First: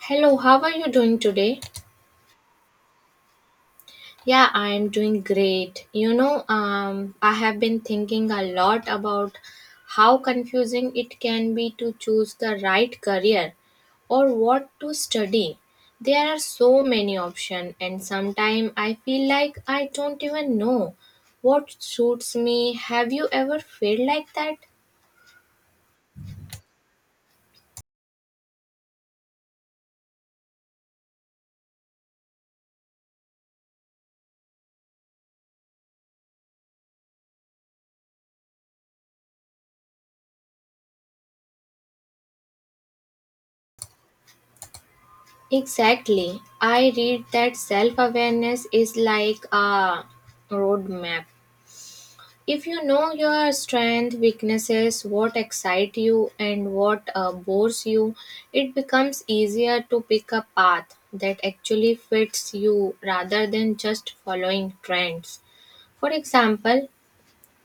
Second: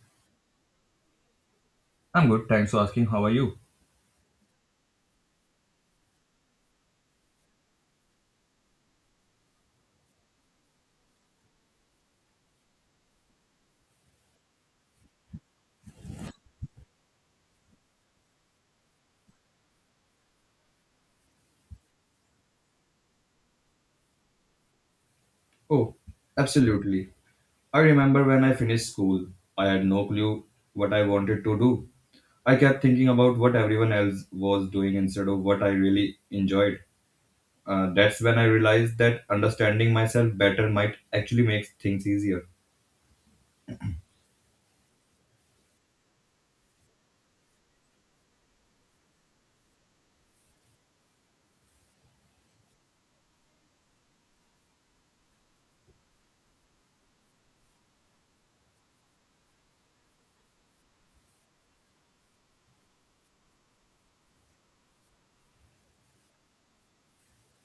Hello, how are you doing today? I'm good, thanks for asking. How are you? Yeah, I am doing great. I have been thinking a lot about how confusing it can be to choose the right career or what to study. There are so many options, and sometimes I feel like I don't even know what suits me. Have you ever felt like that? Oh, absolutely. I remember when I finished school, I had no clue what I wanted to do. I kept thinking about what everyone else was doing instead of what I really enjoyed. That's when I realized that understanding myself better might actually make things easier. Exactly. I read that self awareness is like a roadmap. If you know your strength, weaknesses, what excites you and what bores you, it becomes easier to pick a path that actually fits you rather than just following trends. For example,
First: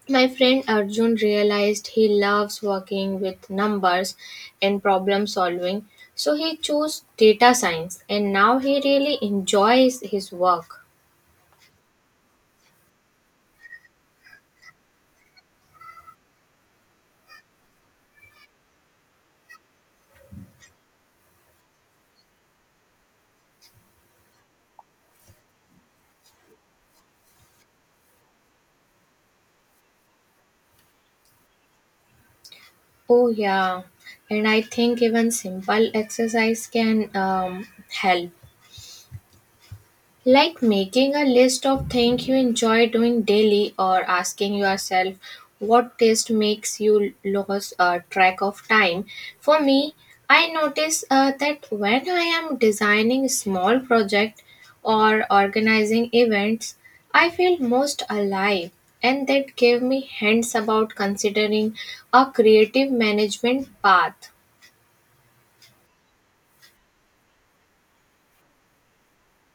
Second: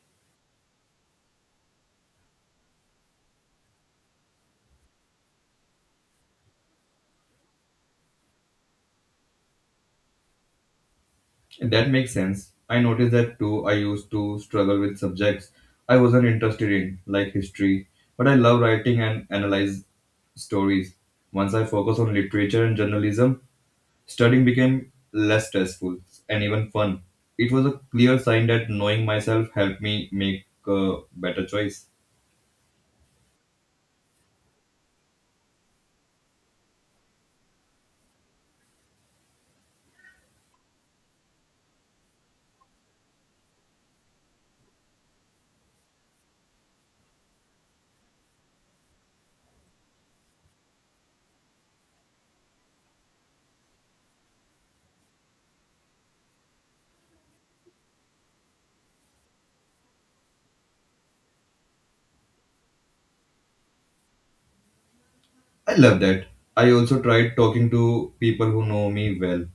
my friend Arjun realized he loves working with numbers and problem solving, so he chose data science and now he really enjoys his work. That makes sense. I noticed that too. I used to struggle with subjects I wasn't interested in, like history, but I love writing and analyze stories. Once I focus on literature and journalism, studying became less stressful and even fun. It was a clear sign that knowing myself helped me make a better choice. Oh, yeah. And I think even simple exercise can help. Like making a list of things you enjoy doing daily or asking yourself what taste makes you lose track of time. For me, I notice that when I am designing small project or organizing events, I feel most alive and that gave me hints about considering a creative management path. I love that. I also tried talking to people who know me well,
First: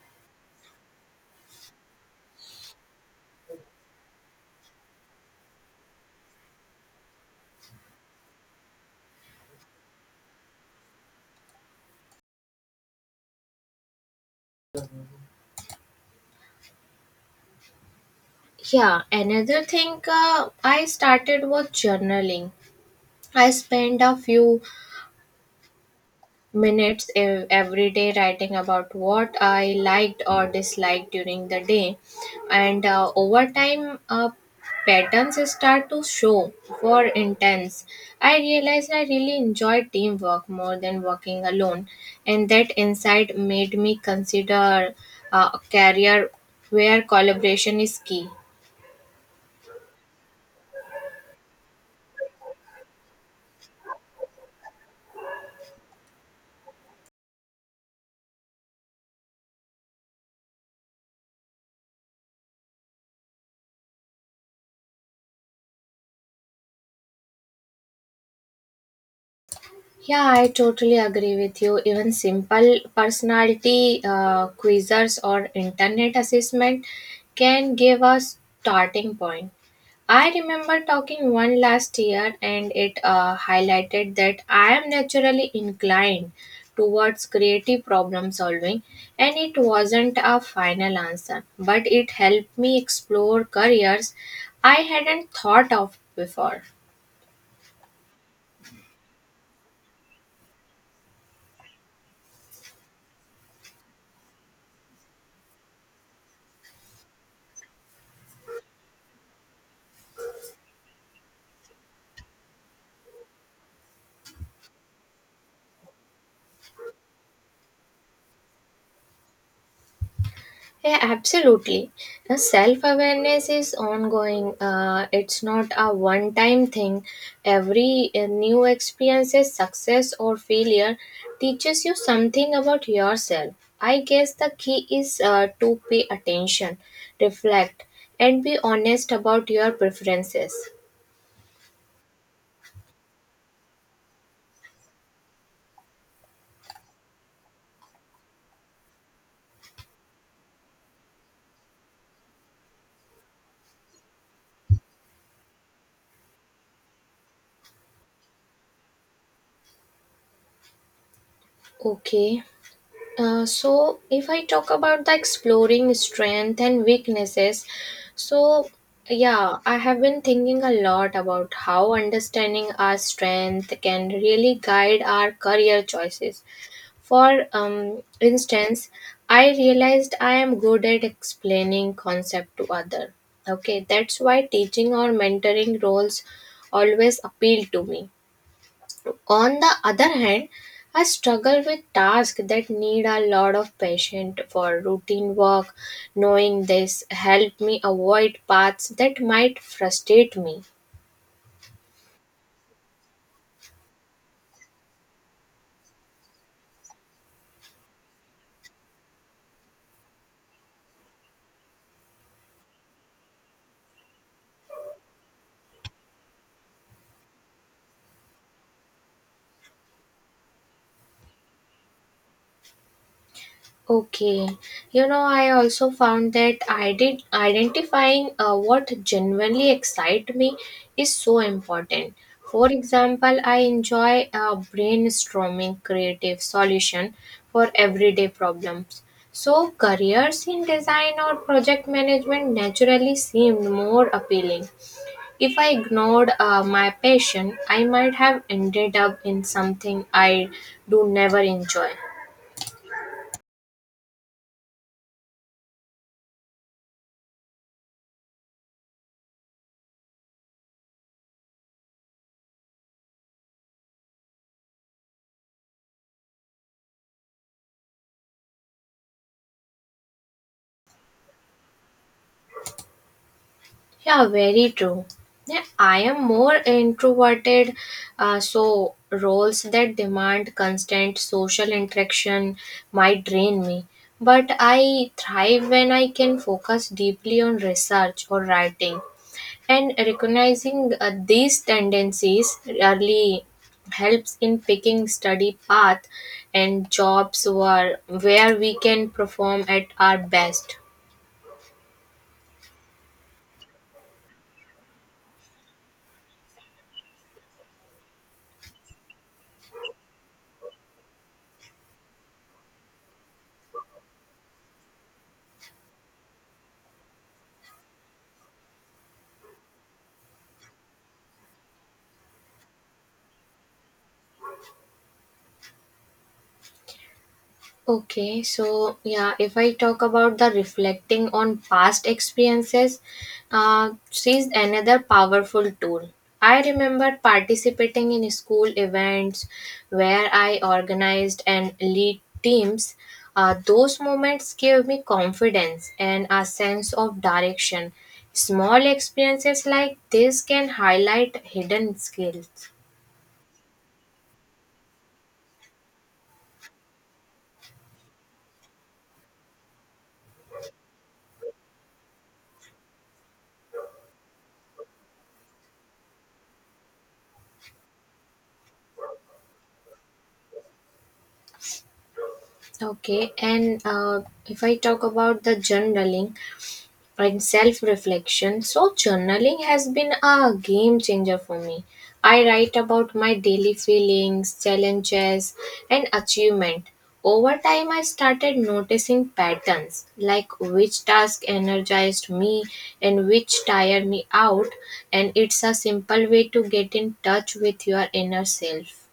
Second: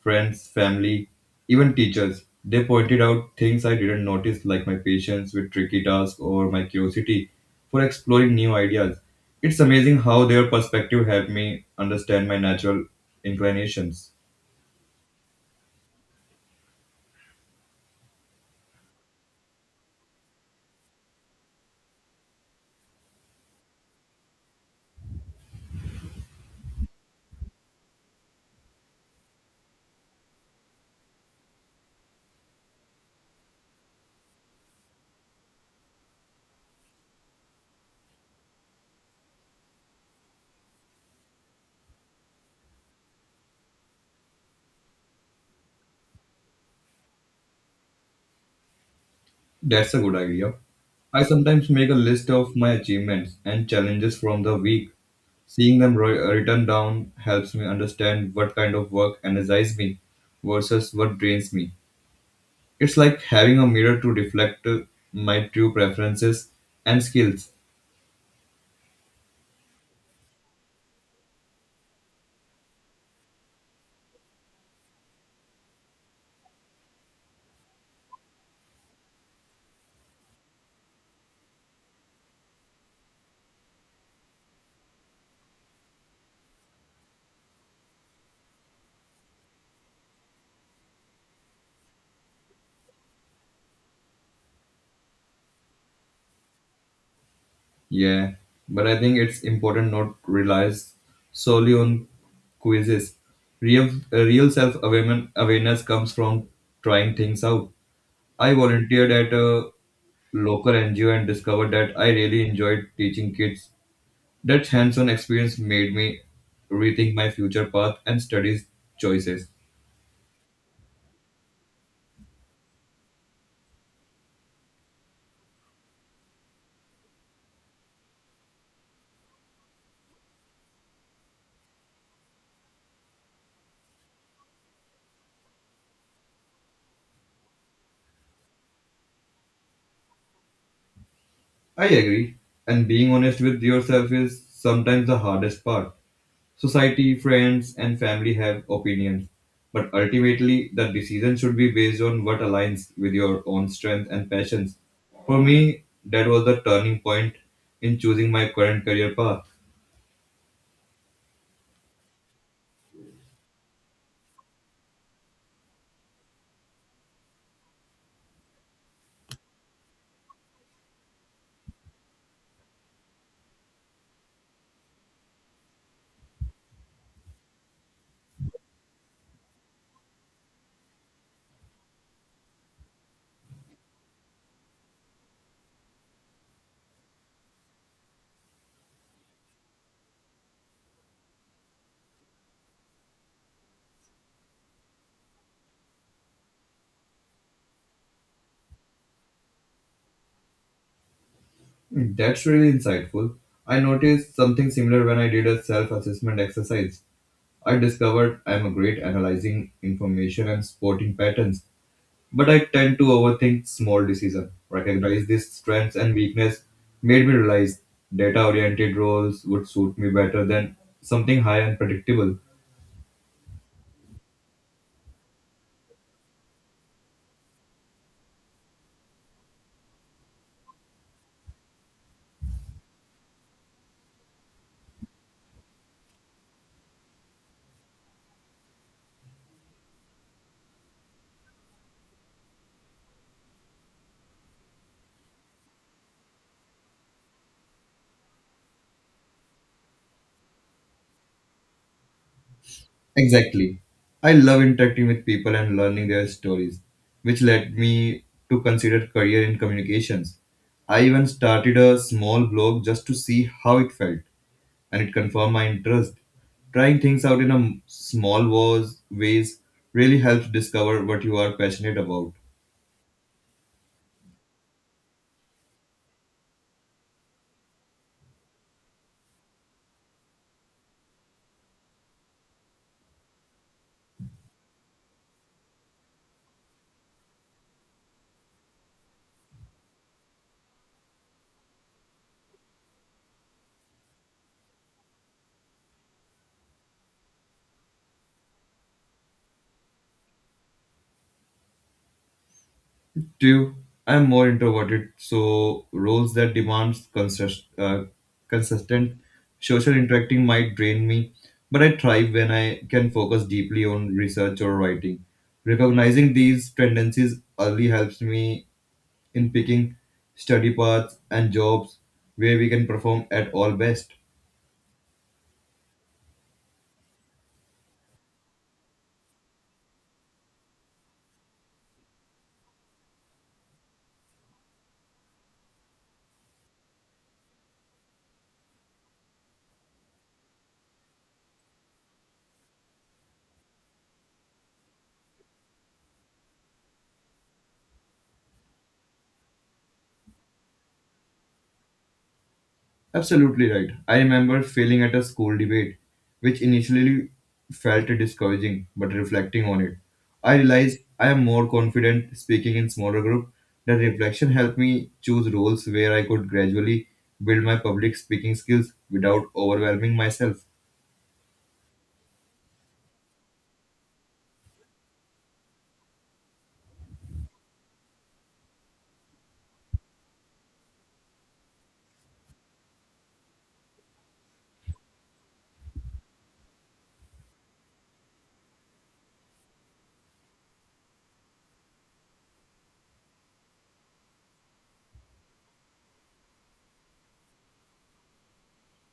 friends, family, even teachers. They pointed out things I didn't notice, like my patience with tricky tasks or my curiosity for exploring new ideas. It's amazing how their perspective helped me understand my natural inclinations. Yeah, another thing I started was journaling. I spend a few minutes every day writing about what I liked or disliked during the day, and over time, patterns start to show. For intense, I realized I really enjoy teamwork more than working alone, and that insight made me consider a career where collaboration is key. That's a good idea. I sometimes make a list of my achievements and challenges from the week. Seeing them written down helps me understand what kind of work energizes me versus what drains me. It's like having a mirror to reflect my true preferences and skills. Yeah, I totally agree with you. Even simple personality quizzes or internet assessment can give a starting point. I remember talking one last year and it highlighted that I am naturally inclined towards creative problem solving and it wasn't a final answer but it helped me explore careers I hadn't thought of before. Yeah, but I think it's important not to rely solely on quizzes. Real self awareness comes from trying things out. I volunteered at a local NGO and discovered that I really enjoyed teaching kids. That hands on experience made me rethink my future path and studies choices. Yeah, absolutely. Self awareness is ongoing. It's not a one time thing. Every new experiences, success or failure, teaches you something about yourself. I guess the key is to pay attention, reflect, and be honest about your preferences. I agree, and being honest with yourself is sometimes the hardest part. Society, friends, and family have opinions, but ultimately, the decision should be based on what aligns with your own strength and passions. For me, that was the turning point in choosing my current career path. Okay. So if I talk about the exploring strength and weaknesses, so yeah, I have been thinking a lot about how understanding our strength can really guide our career choices. For instance, I realized I am good at explaining concept to other. Okay, that's why teaching or mentoring roles always appeal to me on the other hand, I struggle with tasks that need a lot of patience for routine work. Knowing this helped me avoid paths that might frustrate me. That's really insightful. I noticed something similar when I did a self assessment exercise. I discovered I'm great analyzing information and spotting patterns, but I tend to overthink small decisions. Recognize these strengths and weakness made me realize data oriented roles would suit me better than something high and predictable. Okay, you know, I also found that I did identifying what genuinely excite me is so important. For example, I enjoy brainstorming creative solution for everyday problems. So careers in design or project management naturally seemed more appealing. If I ignored my passion, I might have ended up in something I do never enjoy. Exactly. I love interacting with people and learning their stories, which led me to consider career in communications. I even started a small blog just to see how it felt, and it confirmed my interest. Trying things out in a small was ways really helps discover what you are passionate about. Yeah, very true. Yeah, I am more introverted, so roles that demand constant social interaction might drain me. But I thrive when I can focus deeply on research or writing. And recognizing these tendencies early helps in picking study path and jobs where we can perform at our best. Two, I'm more introverted, so roles that demands consistent social interacting might drain me, but I thrive when I can focus deeply on research or writing. Recognizing these tendencies early helps me in picking study paths and jobs where we can perform at all best. Okay, so yeah, if I talk about the reflecting on past experiences, she's another powerful tool. I remember participating in school events where I organized and lead teams. Those moments gave me confidence and a sense of direction. Small experiences like this can highlight hidden skills. Absolutely right. I remember failing at a school debate, which initially felt discouraging, but reflecting on it, I realized I am more confident speaking in smaller group. That reflection helped me choose roles where I could gradually build my public speaking skills without overwhelming myself. Okay, and if I talk about the journaling, and self reflection. So, journaling has been a game changer for me. I write about my daily feelings, challenges, and achievement. Over time, I started noticing patterns like which task energized me and which tired me out, and it's a simple way to get in touch with your inner self.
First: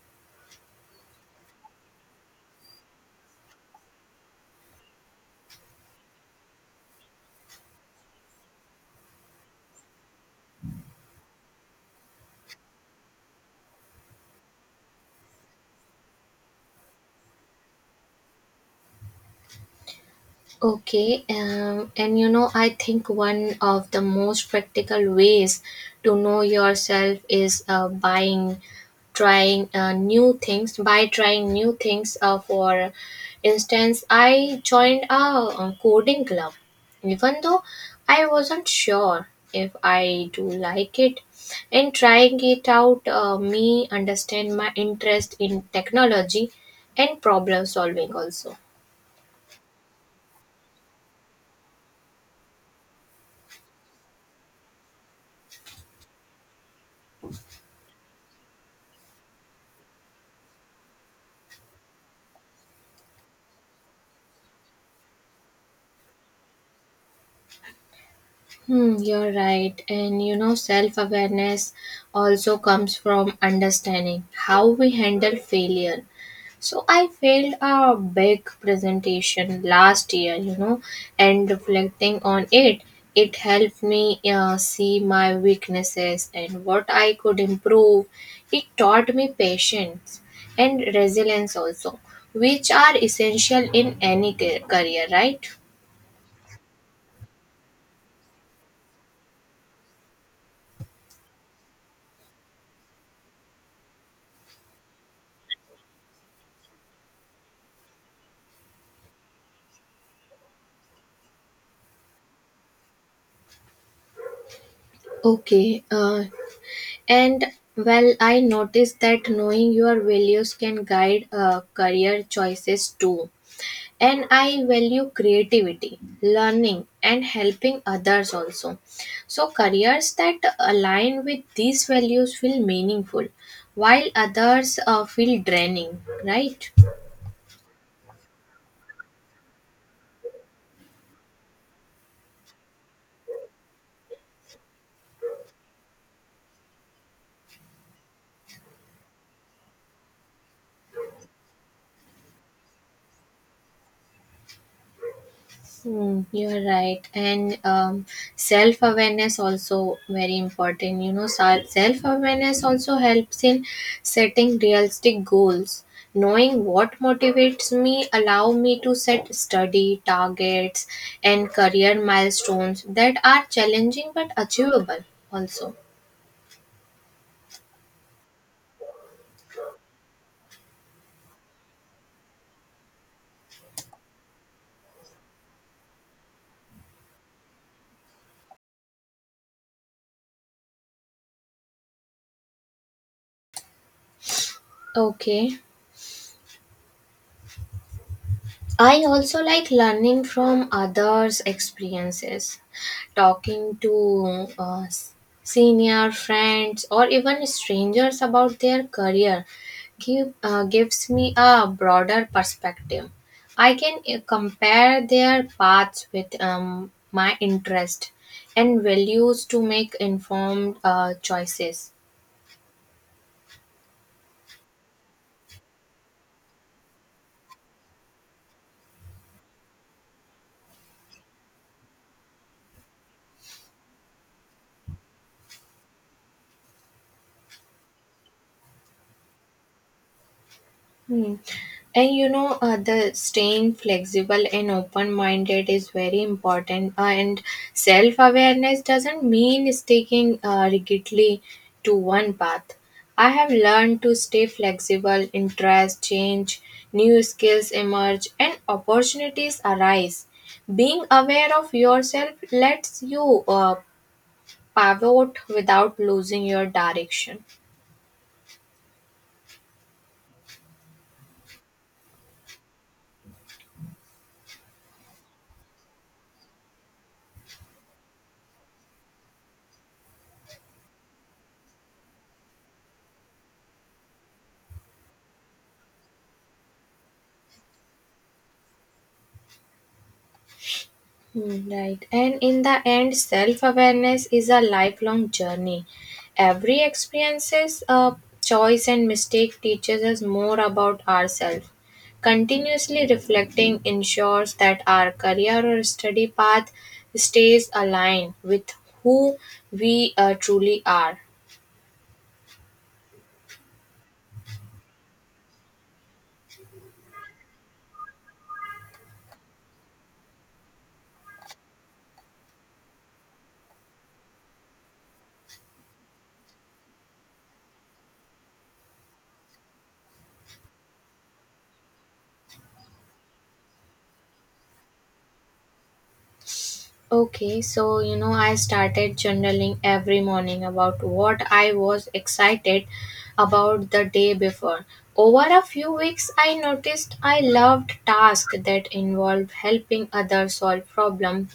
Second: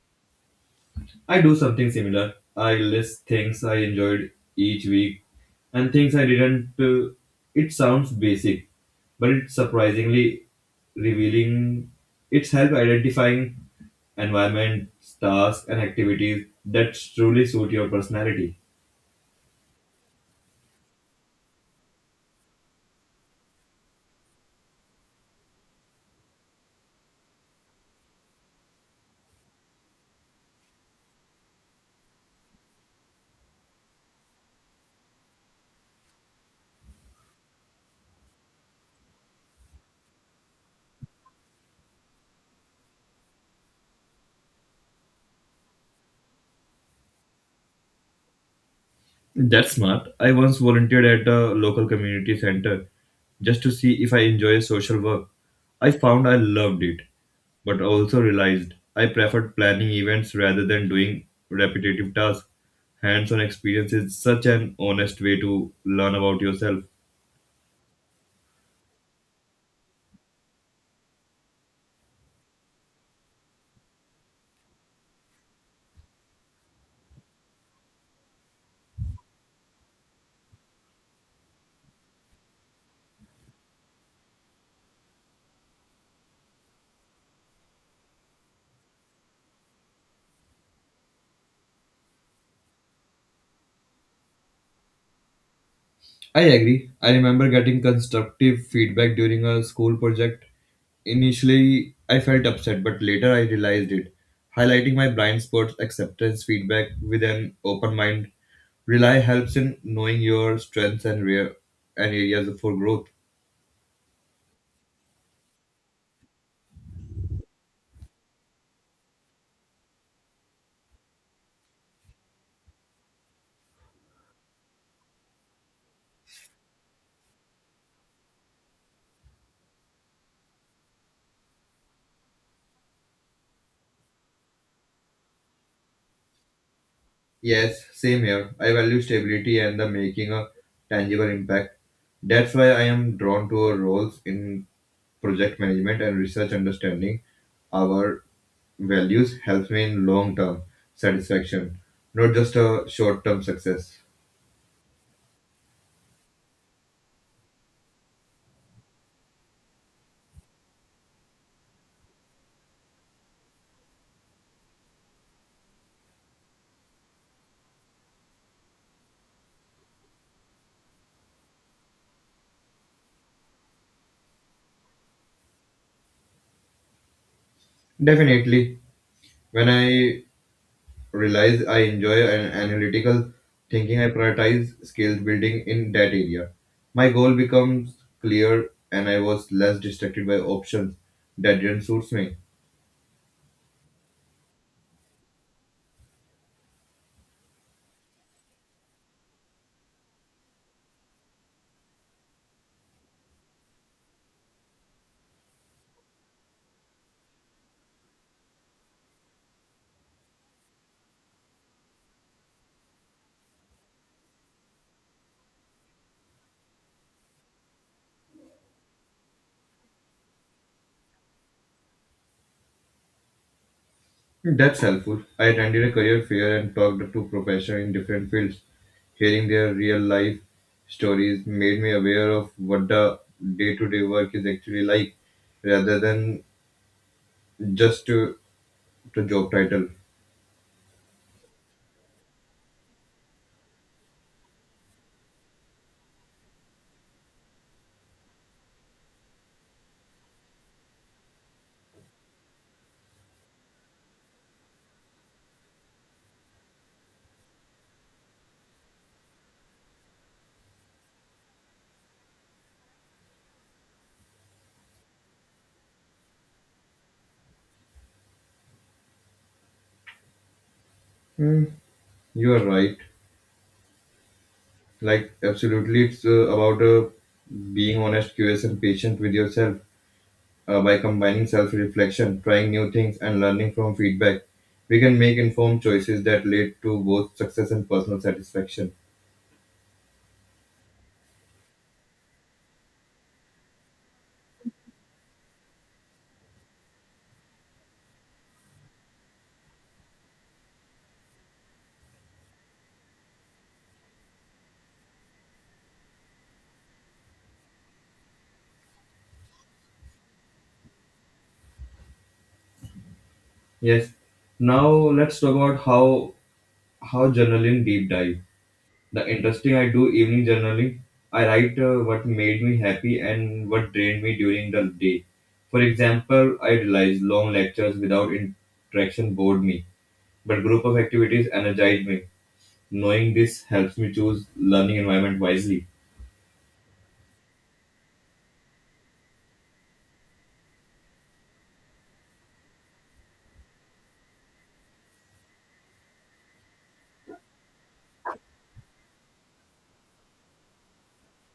I do something similar. I list things I enjoyed each week and things I didn't. It sounds basic, but it's surprisingly revealing. It's help identifying environments, tasks, and activities that truly suit your personality. Okay, and you know, I think one of the most practical ways to know yourself is buying, trying new things, by trying new things. For instance, I joined a coding club, even though I wasn't sure if I do like it. In trying it out, me understand my interest in technology and problem solving also. That's smart. I once volunteered at a local community center just to see if I enjoy social work. I found I loved it, but also realized I preferred planning events rather than doing repetitive tasks. Hands on experience is such an honest way to learn about yourself. Hmm, you're right. And you know, self awareness also comes from understanding how we handle failure. So, I failed a big presentation last year, you know, and reflecting on it, it helped me see my weaknesses and what I could improve. It taught me patience and resilience also, which are essential in any career, right? I agree. I remember getting constructive feedback during a school project. Initially, I felt upset, but later I realized it. Highlighting my blind spots, acceptance feedback with an open mind, rely helps in knowing your strengths and rare and areas for growth. Okay, And well, I noticed that knowing your values can guide career choices too. And I value creativity, learning, and helping others also. So, careers that align with these values feel meaningful, while others feel draining, right? Yes, same here. I value stability and the making a tangible impact. That's why I am drawn to roles in project management and research understanding our values helps me in long term satisfaction, not just a short term success. Hmm, you're right. And self awareness also very important. You know, self awareness also helps in setting realistic goals. Knowing what motivates me allow me to set study targets and career milestones that are challenging but achievable also. Definitely, when I realize I enjoy an analytical thinking, I prioritize skills building in that area. My goal becomes clear and I was less distracted by options that didn't suit me. Okay. I also like learning from others' experiences, talking to senior friends or even strangers about their career gives me a broader perspective. I can compare their paths with my interest and values to make informed choices. That's helpful. I attended a career fair and talked to professionals in different fields. Hearing their real life stories made me aware of what the day to day work is actually like rather than just to, to job title. Hmm. And you know, the staying flexible and open minded is very important. And self awareness doesn't mean sticking rigidly to one path. I have learned to stay flexible, interest change, new skills emerge, and opportunities arise. Being aware of yourself lets you pivot without losing your direction. Hmm, you are right. Like, absolutely, it's about being honest, curious, and patient with yourself. By combining self reflection, trying new things, and learning from feedback, we can make informed choices that lead to both success and personal satisfaction. Hmm, right. And in the end, self awareness is a lifelong journey. Every experiences, choice, and mistake teaches us more about ourselves. Continuously reflecting ensures that our career or study path stays aligned with who we truly are. Yes. Now let's talk about how journaling deep dive. The interesting I do evening journaling. I write what made me happy and what drained me during the day. For example, I realized long lectures without interaction bored me, but group of activities energized me. Knowing this helps me choose learning environment wisely. Okay, so you know, I started journaling every morning about what I was excited about the day before. Over a few weeks, I noticed I loved tasks that involved helping others solve problems,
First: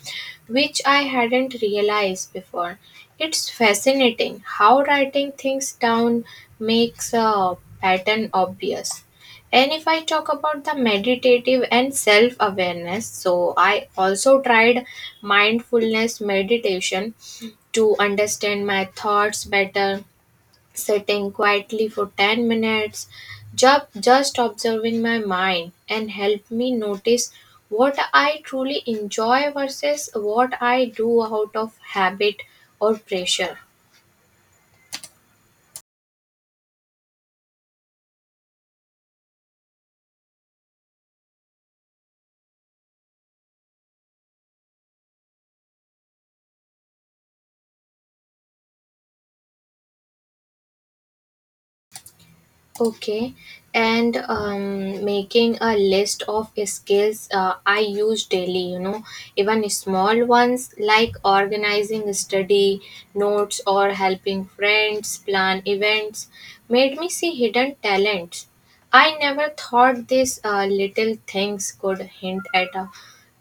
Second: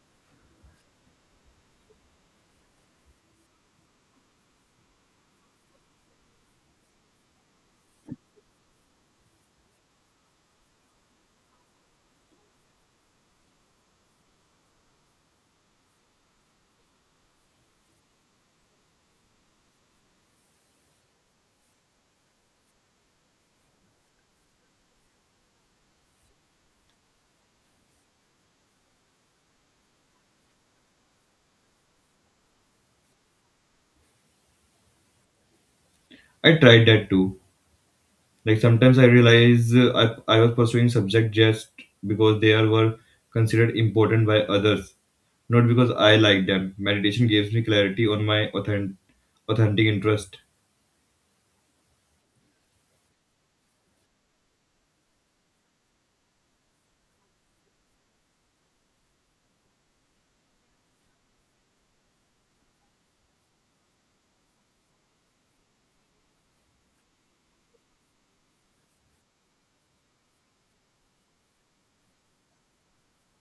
which I hadn't realized before. It's fascinating how writing things down makes a pattern obvious. And if I talk about the meditative and self awareness, so I also tried mindfulness meditation to understand my thoughts better, sitting quietly for 10 minutes, just observing my mind and help me notice what I truly enjoy versus what I do out of habit or pressure. I tried that too. Like sometimes I realize I was pursuing subject just because were considered important by others. Not because I like them. Meditation gives me clarity on my authentic interest. Okay, and making a list of skills I use daily, you know, even small ones like organizing study notes or helping friends plan events made me see hidden talents. I never thought these little things could hint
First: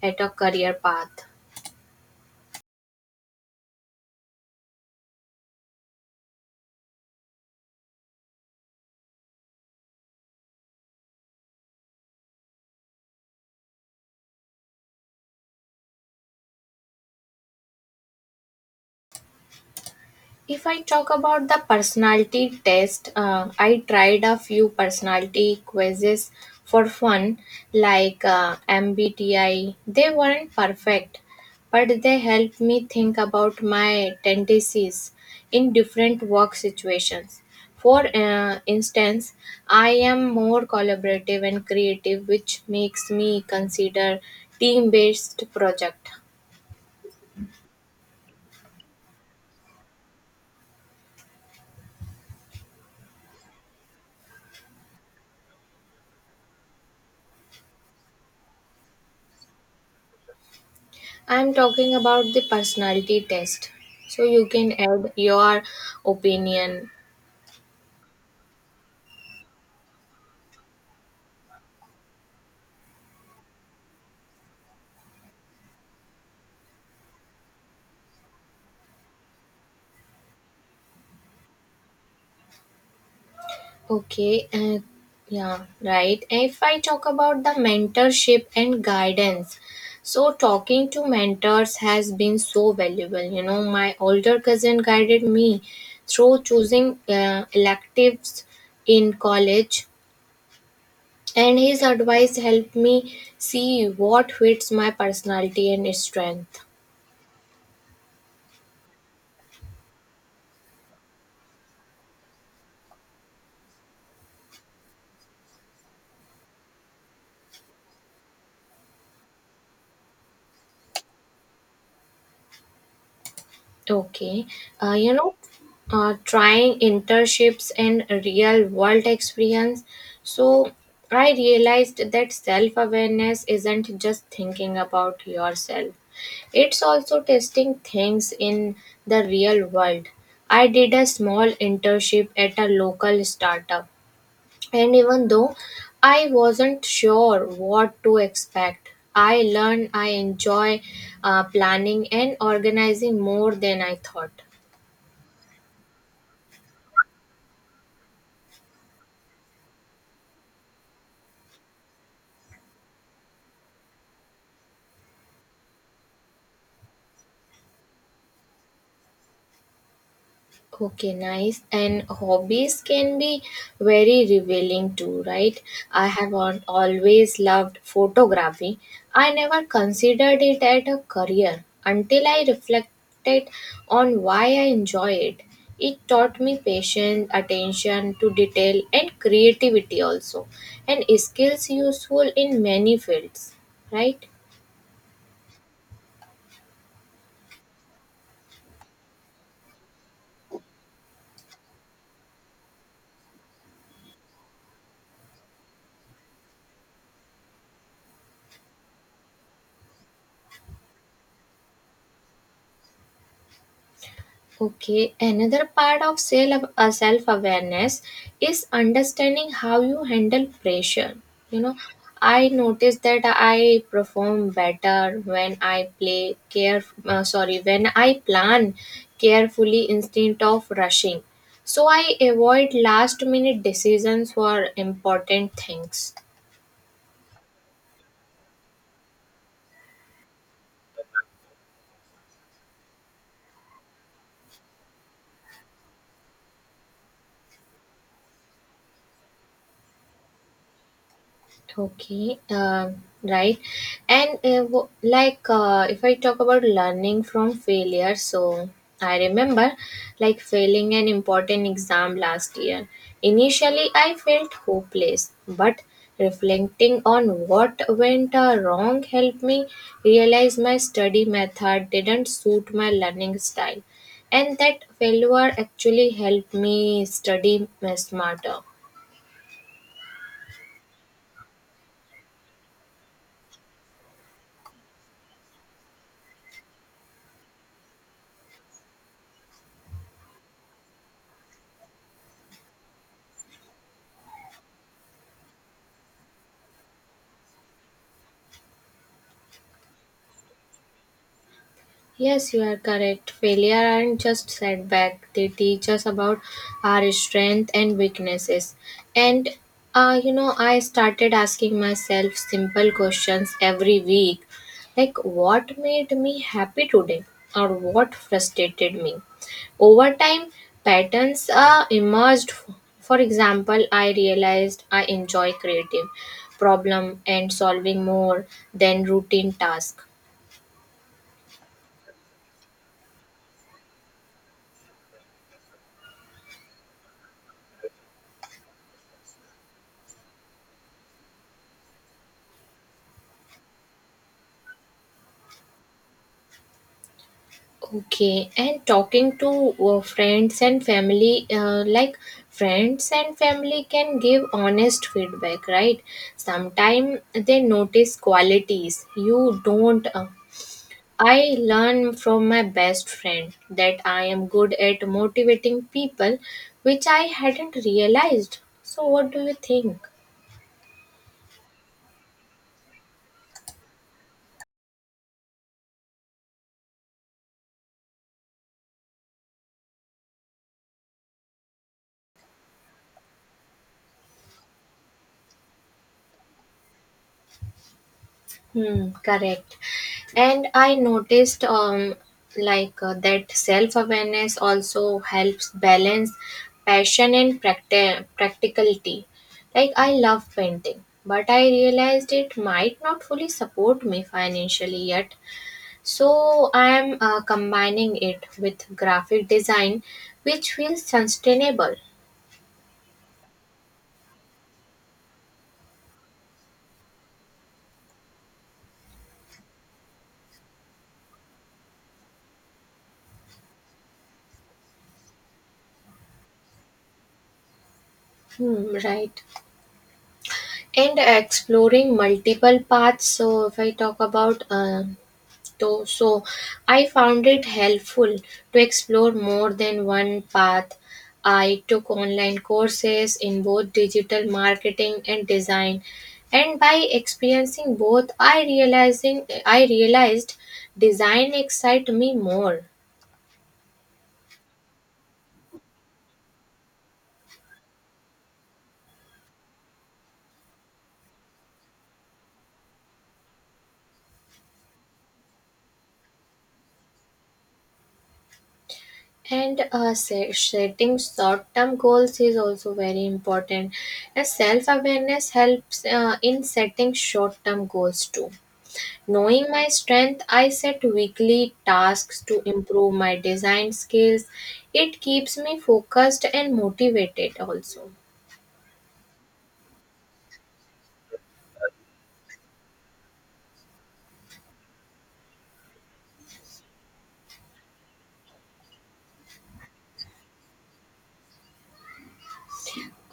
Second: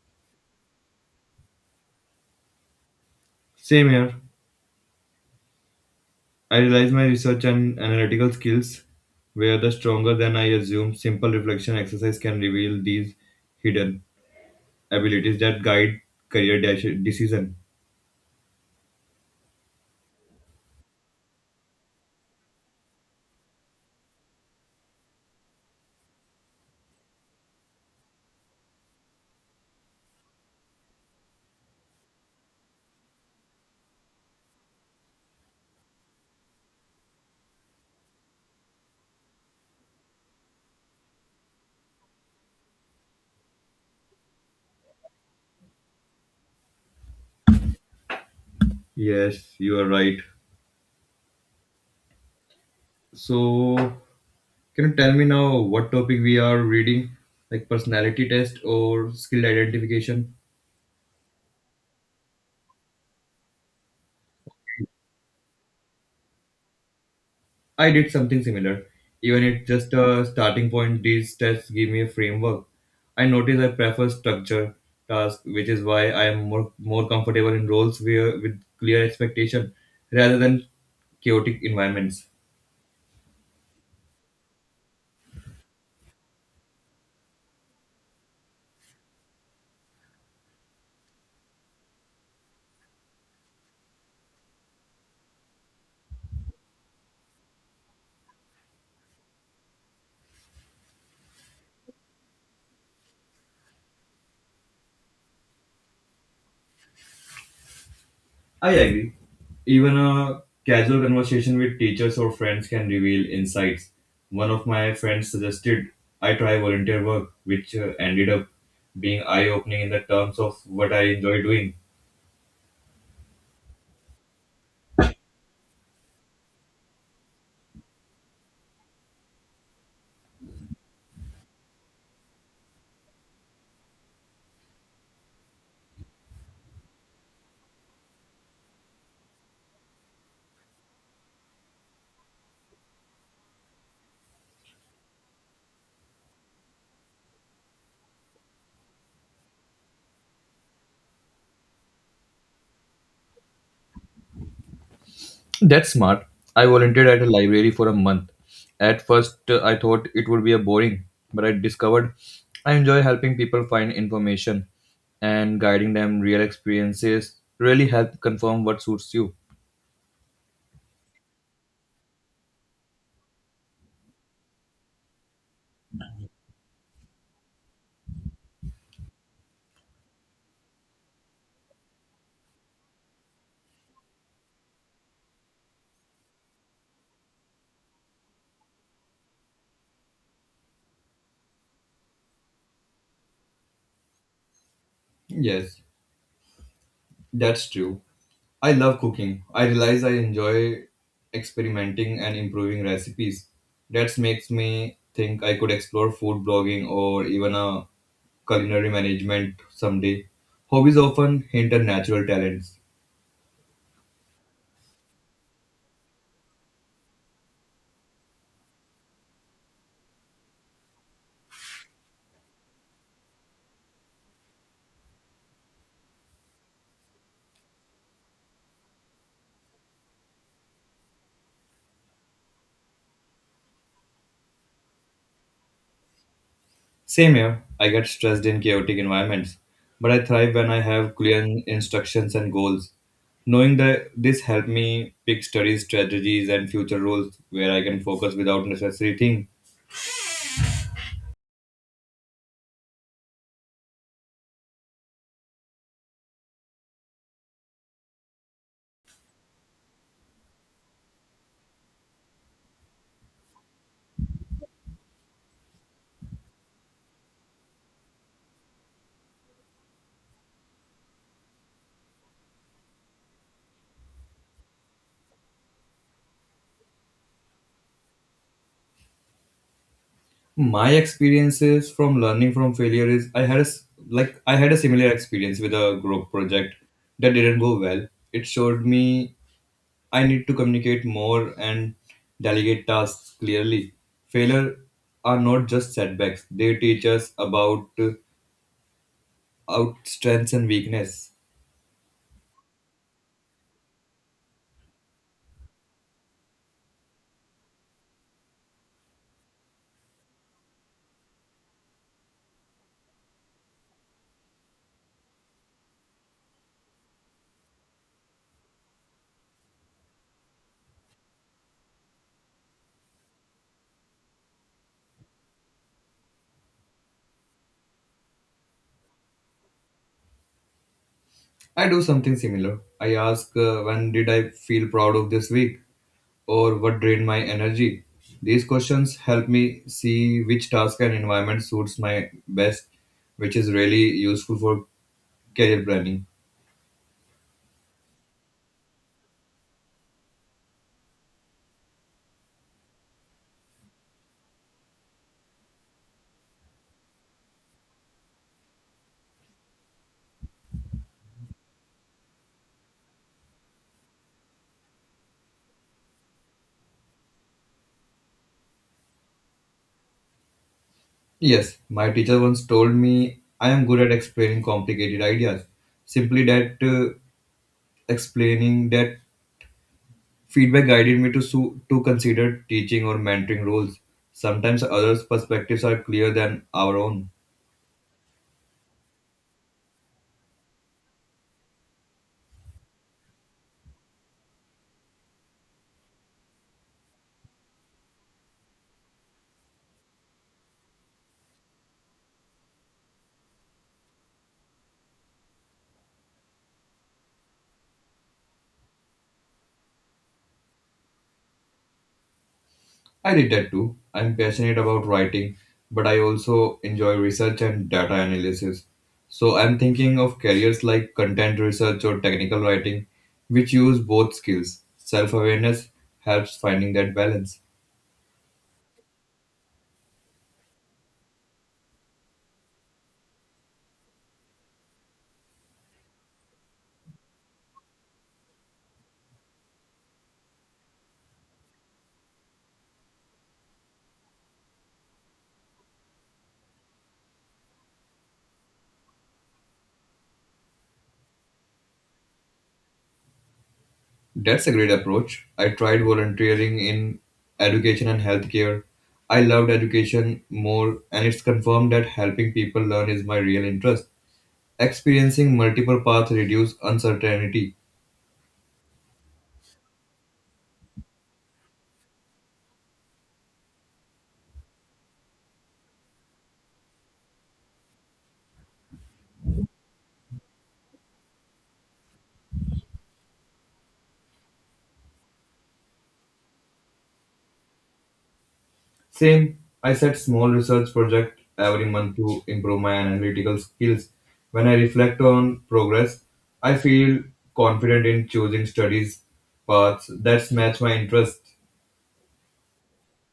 at a career path. Same here. I realized my research and analytical skills were the stronger than I assumed. Simple reflection exercise can reveal these hidden abilities that guide decision. If I talk about the personality test, I tried a few personality quizzes for fun, like MBTI. They weren't perfect, but they helped me think about my tendencies in different work situations. For instance, I am more collaborative and creative, which makes me consider team based project. Yes, you are right. So, can you tell me now what topic we are reading, like personality test or skill identification? I'm talking about the personality test. So you can add your opinion. I did something similar. Even it's just a starting point, these tests give me a framework. I notice I prefer structure tasks, which is why I am more comfortable in roles where, with clear expectation rather than chaotic environments. Okay. Yeah, right. If I talk about the mentorship and guidance, so talking to mentors has been so valuable. You know, my older cousin guided me through choosing electives in college, and his advice helped me see what fits my personality and strength. I agree. Even a casual conversation with teachers or friends can reveal insights. One of my friends suggested I try volunteer work, which ended up being eye opening in the terms of what I enjoy doing. Okay, you know, trying internships and real world experience. So I realized that self awareness isn't just thinking about yourself, it's also testing things in the real world. I did a small internship at a local startup and even though I wasn't sure what to expect, I learned I enjoy planning and organizing more than I thought. That's smart. I volunteered at a library for a month. At first, I thought it would be a boring, but I discovered I enjoy helping people find information and guiding them real experiences really help confirm what suits you. Okay, nice. And hobbies can be very revealing too, right? I have always loved photography. I never considered it as a career until I reflected on why I enjoy it. It taught me patience, attention to detail, and creativity also, and skills useful in many fields, right? Yes, that's true. I love cooking. I realize I enjoy experimenting and improving recipes. That makes me think I could explore food blogging or even a culinary management someday. Hobbies often hint at natural talents. Okay, another part of self awareness is understanding how you handle pressure. You know, I notice that I perform better when I plan carefully instead of rushing. So I avoid last minute decisions for important things. Same here, I get stressed in chaotic environments, but I thrive when I have clear instructions and goals. Knowing that this helped me pick studies, strategies, and future roles where I can focus without necessary thing. Okay, right. And if I talk about learning from failure, so I remember like failing an important exam last year. Initially, I felt hopeless, but reflecting on what went wrong helped me realize my study method didn't suit my learning style, and that failure actually helped me study smarter. My experiences from learning from failure is I had a similar experience with a group project that didn't go well. It showed me I need to communicate more and delegate tasks clearly. Failure are not just setbacks; they teach us about out strengths and weakness. Yes, you are correct. Failure aren't just setback. They teach us about our strength and weaknesses. And you know, I started asking myself simple questions every week, like what made me happy today, or what frustrated me. Over time, patterns emerged. For example, I realized I enjoy creative problem and solving more than routine tasks. I do something similar. I ask, when did I feel proud of this week? Or what drained my energy? These questions help me see which task and environment suits my best, which is really useful for career planning. Okay, and talking to friends and family, like friends and family can give honest feedback, right? Sometimes they notice qualities you don't. I learn from my best friend that I am good at motivating people, which I hadn't realized. So, what do you think? Yes, my teacher once told me I am good at explaining complicated ideas. Simply that explaining that Feedback guided me to consider teaching or mentoring roles. Sometimes others' perspectives are clearer than our own. Hmm, correct. And I noticed that self-awareness also helps balance passion and practicality. Like I love painting, but I realized it might not fully support me financially yet. So I am combining it with graphic design, which feels sustainable. I did that too. I'm passionate about writing, but I also enjoy research and data analysis. So I'm thinking of careers like content research or technical writing, which use both skills. Self awareness helps finding that balance. Hmm, right. And exploring multiple paths. So, if I talk about though, so I found it helpful to explore more than one path. I took online courses in both digital marketing and design, and by experiencing both, I realized design excites me more. That's a great approach. I tried volunteering in education and healthcare. I loved education more, and it's confirmed that helping people learn is my real interest. Experiencing multiple paths reduces uncertainty. And setting short term goals is also very important, and self awareness helps in setting short term goals too. Knowing my strength, I set weekly tasks to improve my design skills. It keeps me focused and motivated also. Same, I set small research project every month to improve my analytical skills. When I reflect on progress, I feel confident in choosing studies paths that match my interest.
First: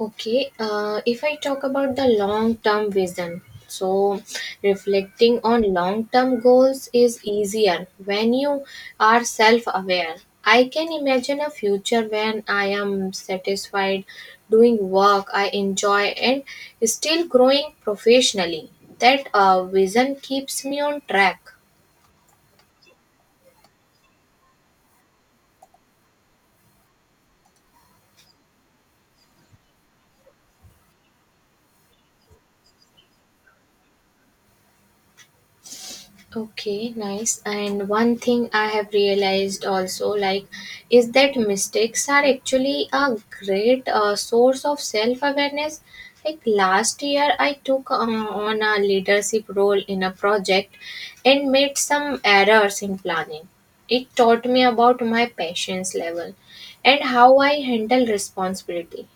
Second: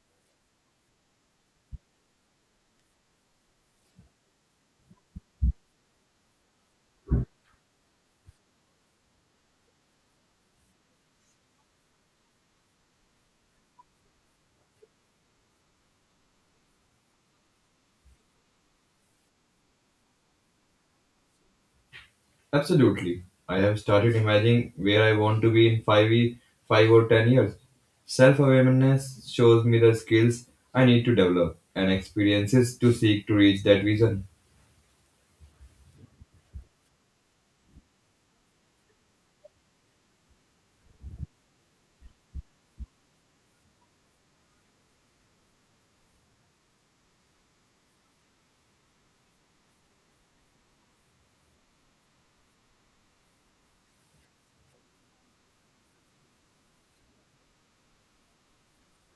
Okay, if I talk about the long term vision, so reflecting on long term goals is easier when you are self aware. I can imagine a future when I am satisfied doing work I enjoy and still growing professionally. That vision keeps me on track. Absolutely. I have started imagining where I want to be in 5 or 10 years. Self awareness shows me the skills I need to develop and experiences to seek to reach that vision. Okay, nice. And one thing I have realized also, like, is that mistakes are actually a great source of self awareness. Like, last year, I took on a leadership role in a project and made some errors in planning. It taught me about my patience level and how I handle responsibility.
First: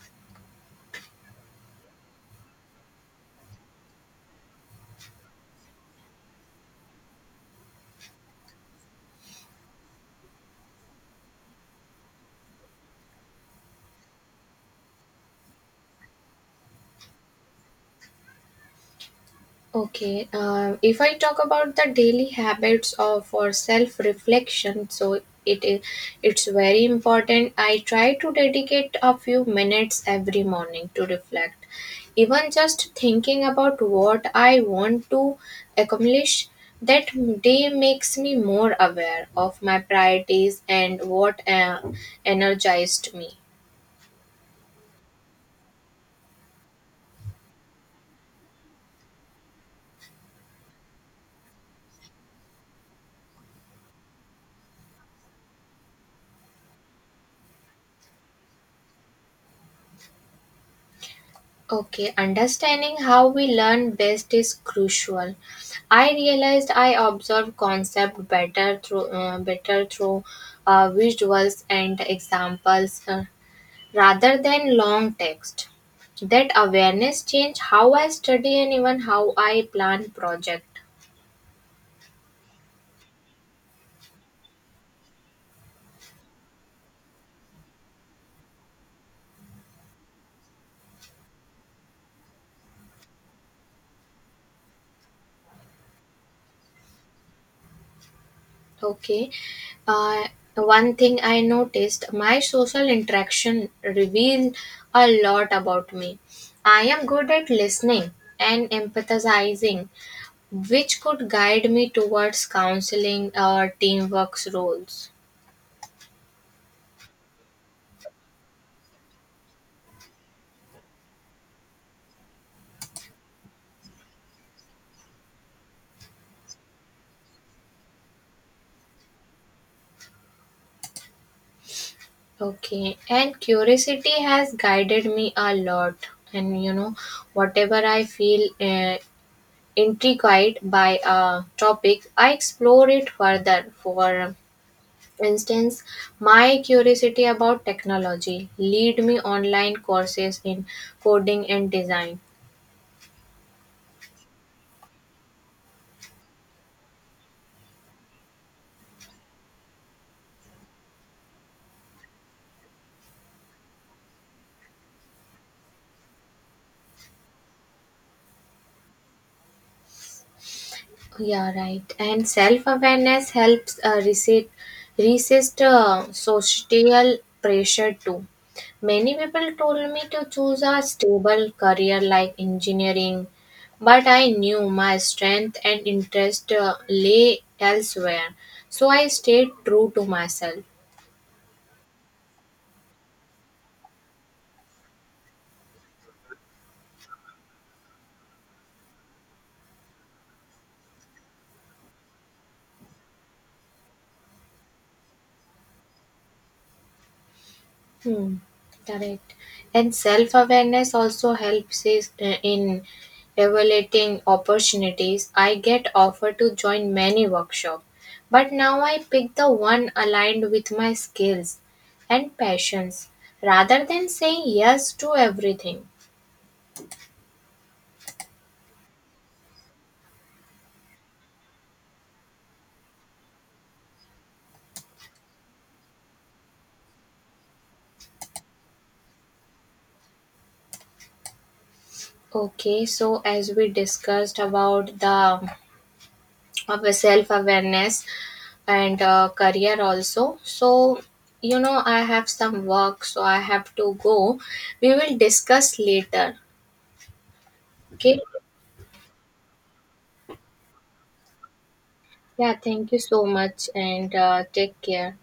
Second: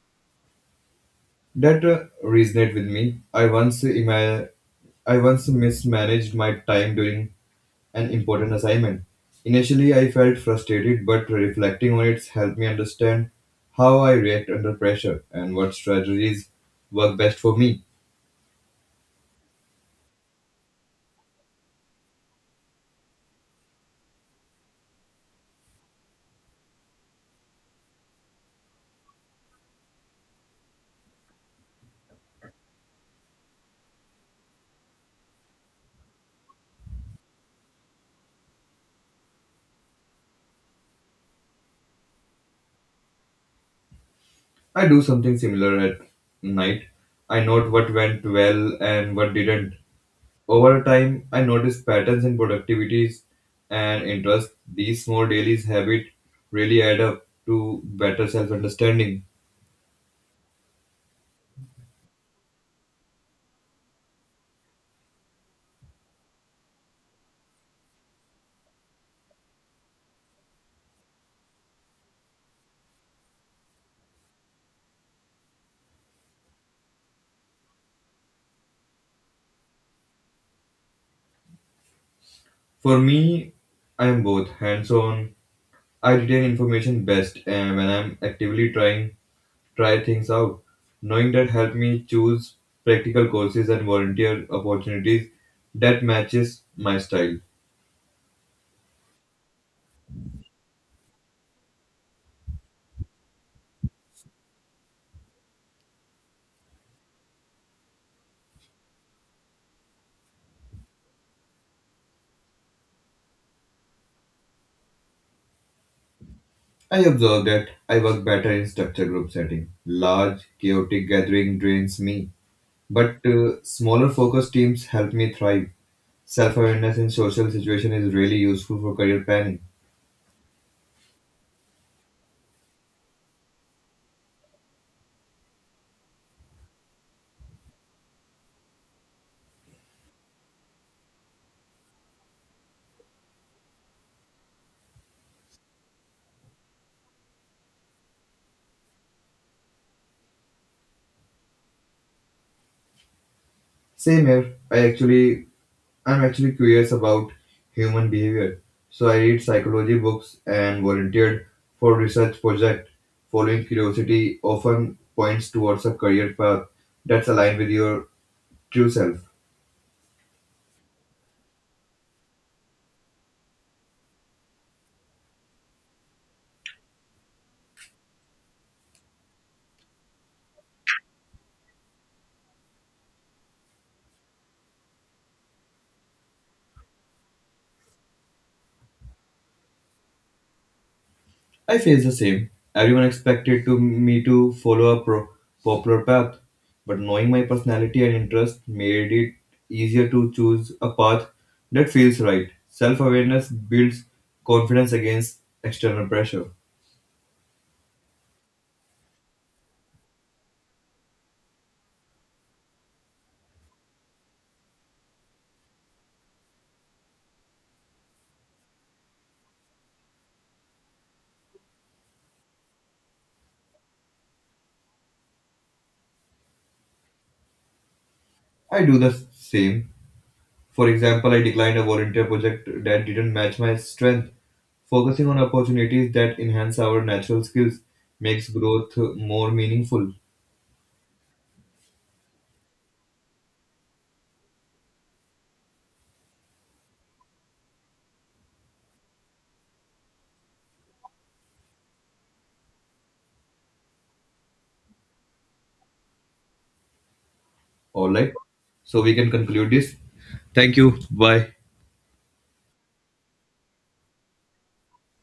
That resonate with me. I once mismanaged my time during an important assignment. Initially, I felt frustrated, but reflecting on it helped me understand how I react under pressure and what strategies work best for me. Okay, if I talk about the daily habits of for self reflection, so it is it's very important. I try to dedicate a few minutes every morning to reflect. Even just thinking about what I want to accomplish that day makes me more aware of my priorities and what energized me. I do something similar at night. I note what went well and what didn't. Over time, I notice patterns in productivities and interest. These small daily habits really add up to better self understanding. Okay, understanding how we learn best is crucial. I realized I observe concept better through visuals and examples rather than long text. That awareness changed how I study and even how I plan project. For me, I am both hands on. I retain information best and when I'm actively try things out. Knowing that helped me choose practical courses and volunteer opportunities that matches my style. Okay. Uh, one thing I noticed my social interaction reveal a lot about me. I am good at listening and empathizing, which could guide me towards counseling or teamwork roles. I observe that I work better in structured group setting. Large, chaotic gathering drains me, but smaller focused teams help me thrive. Self-awareness in social situation is really useful for career planning. Okay, and curiosity has guided me a lot. And you know, whatever I feel intrigued by a topic, I explore it further for. For instance, my curiosity about technology lead me online courses in coding and design. Same here. I'm actually curious about human behavior, so I read psychology books and volunteered for research project. Following curiosity often points towards a career path that's aligned with your true self. Yeah, right, and self-awareness helps resist social pressure too. Many people told me to choose a stable career like engineering, but I knew my strength and interest lay elsewhere, so I stayed true to myself. I face the same. Everyone expected to me to follow a popular path, but knowing my personality and interest made it easier to choose a path that feels right. Self-awareness builds confidence against external pressure. Hmm, correct. And self awareness also helps is, in evaluating opportunities. I get offered to join many workshops, but now I pick the one aligned with my skills and passions rather than saying yes to everything. I do the same. For example, I declined a volunteer project that didn't match my strength. Focusing on opportunities that enhance our natural skills makes growth more meaningful. Okay, so as we discussed about the of self awareness and career also, so you know I have some work, so I have to go. We will discuss later. All Okay. right. So we can conclude this. Thank you. Bye. Yeah, thank you so much, and take care.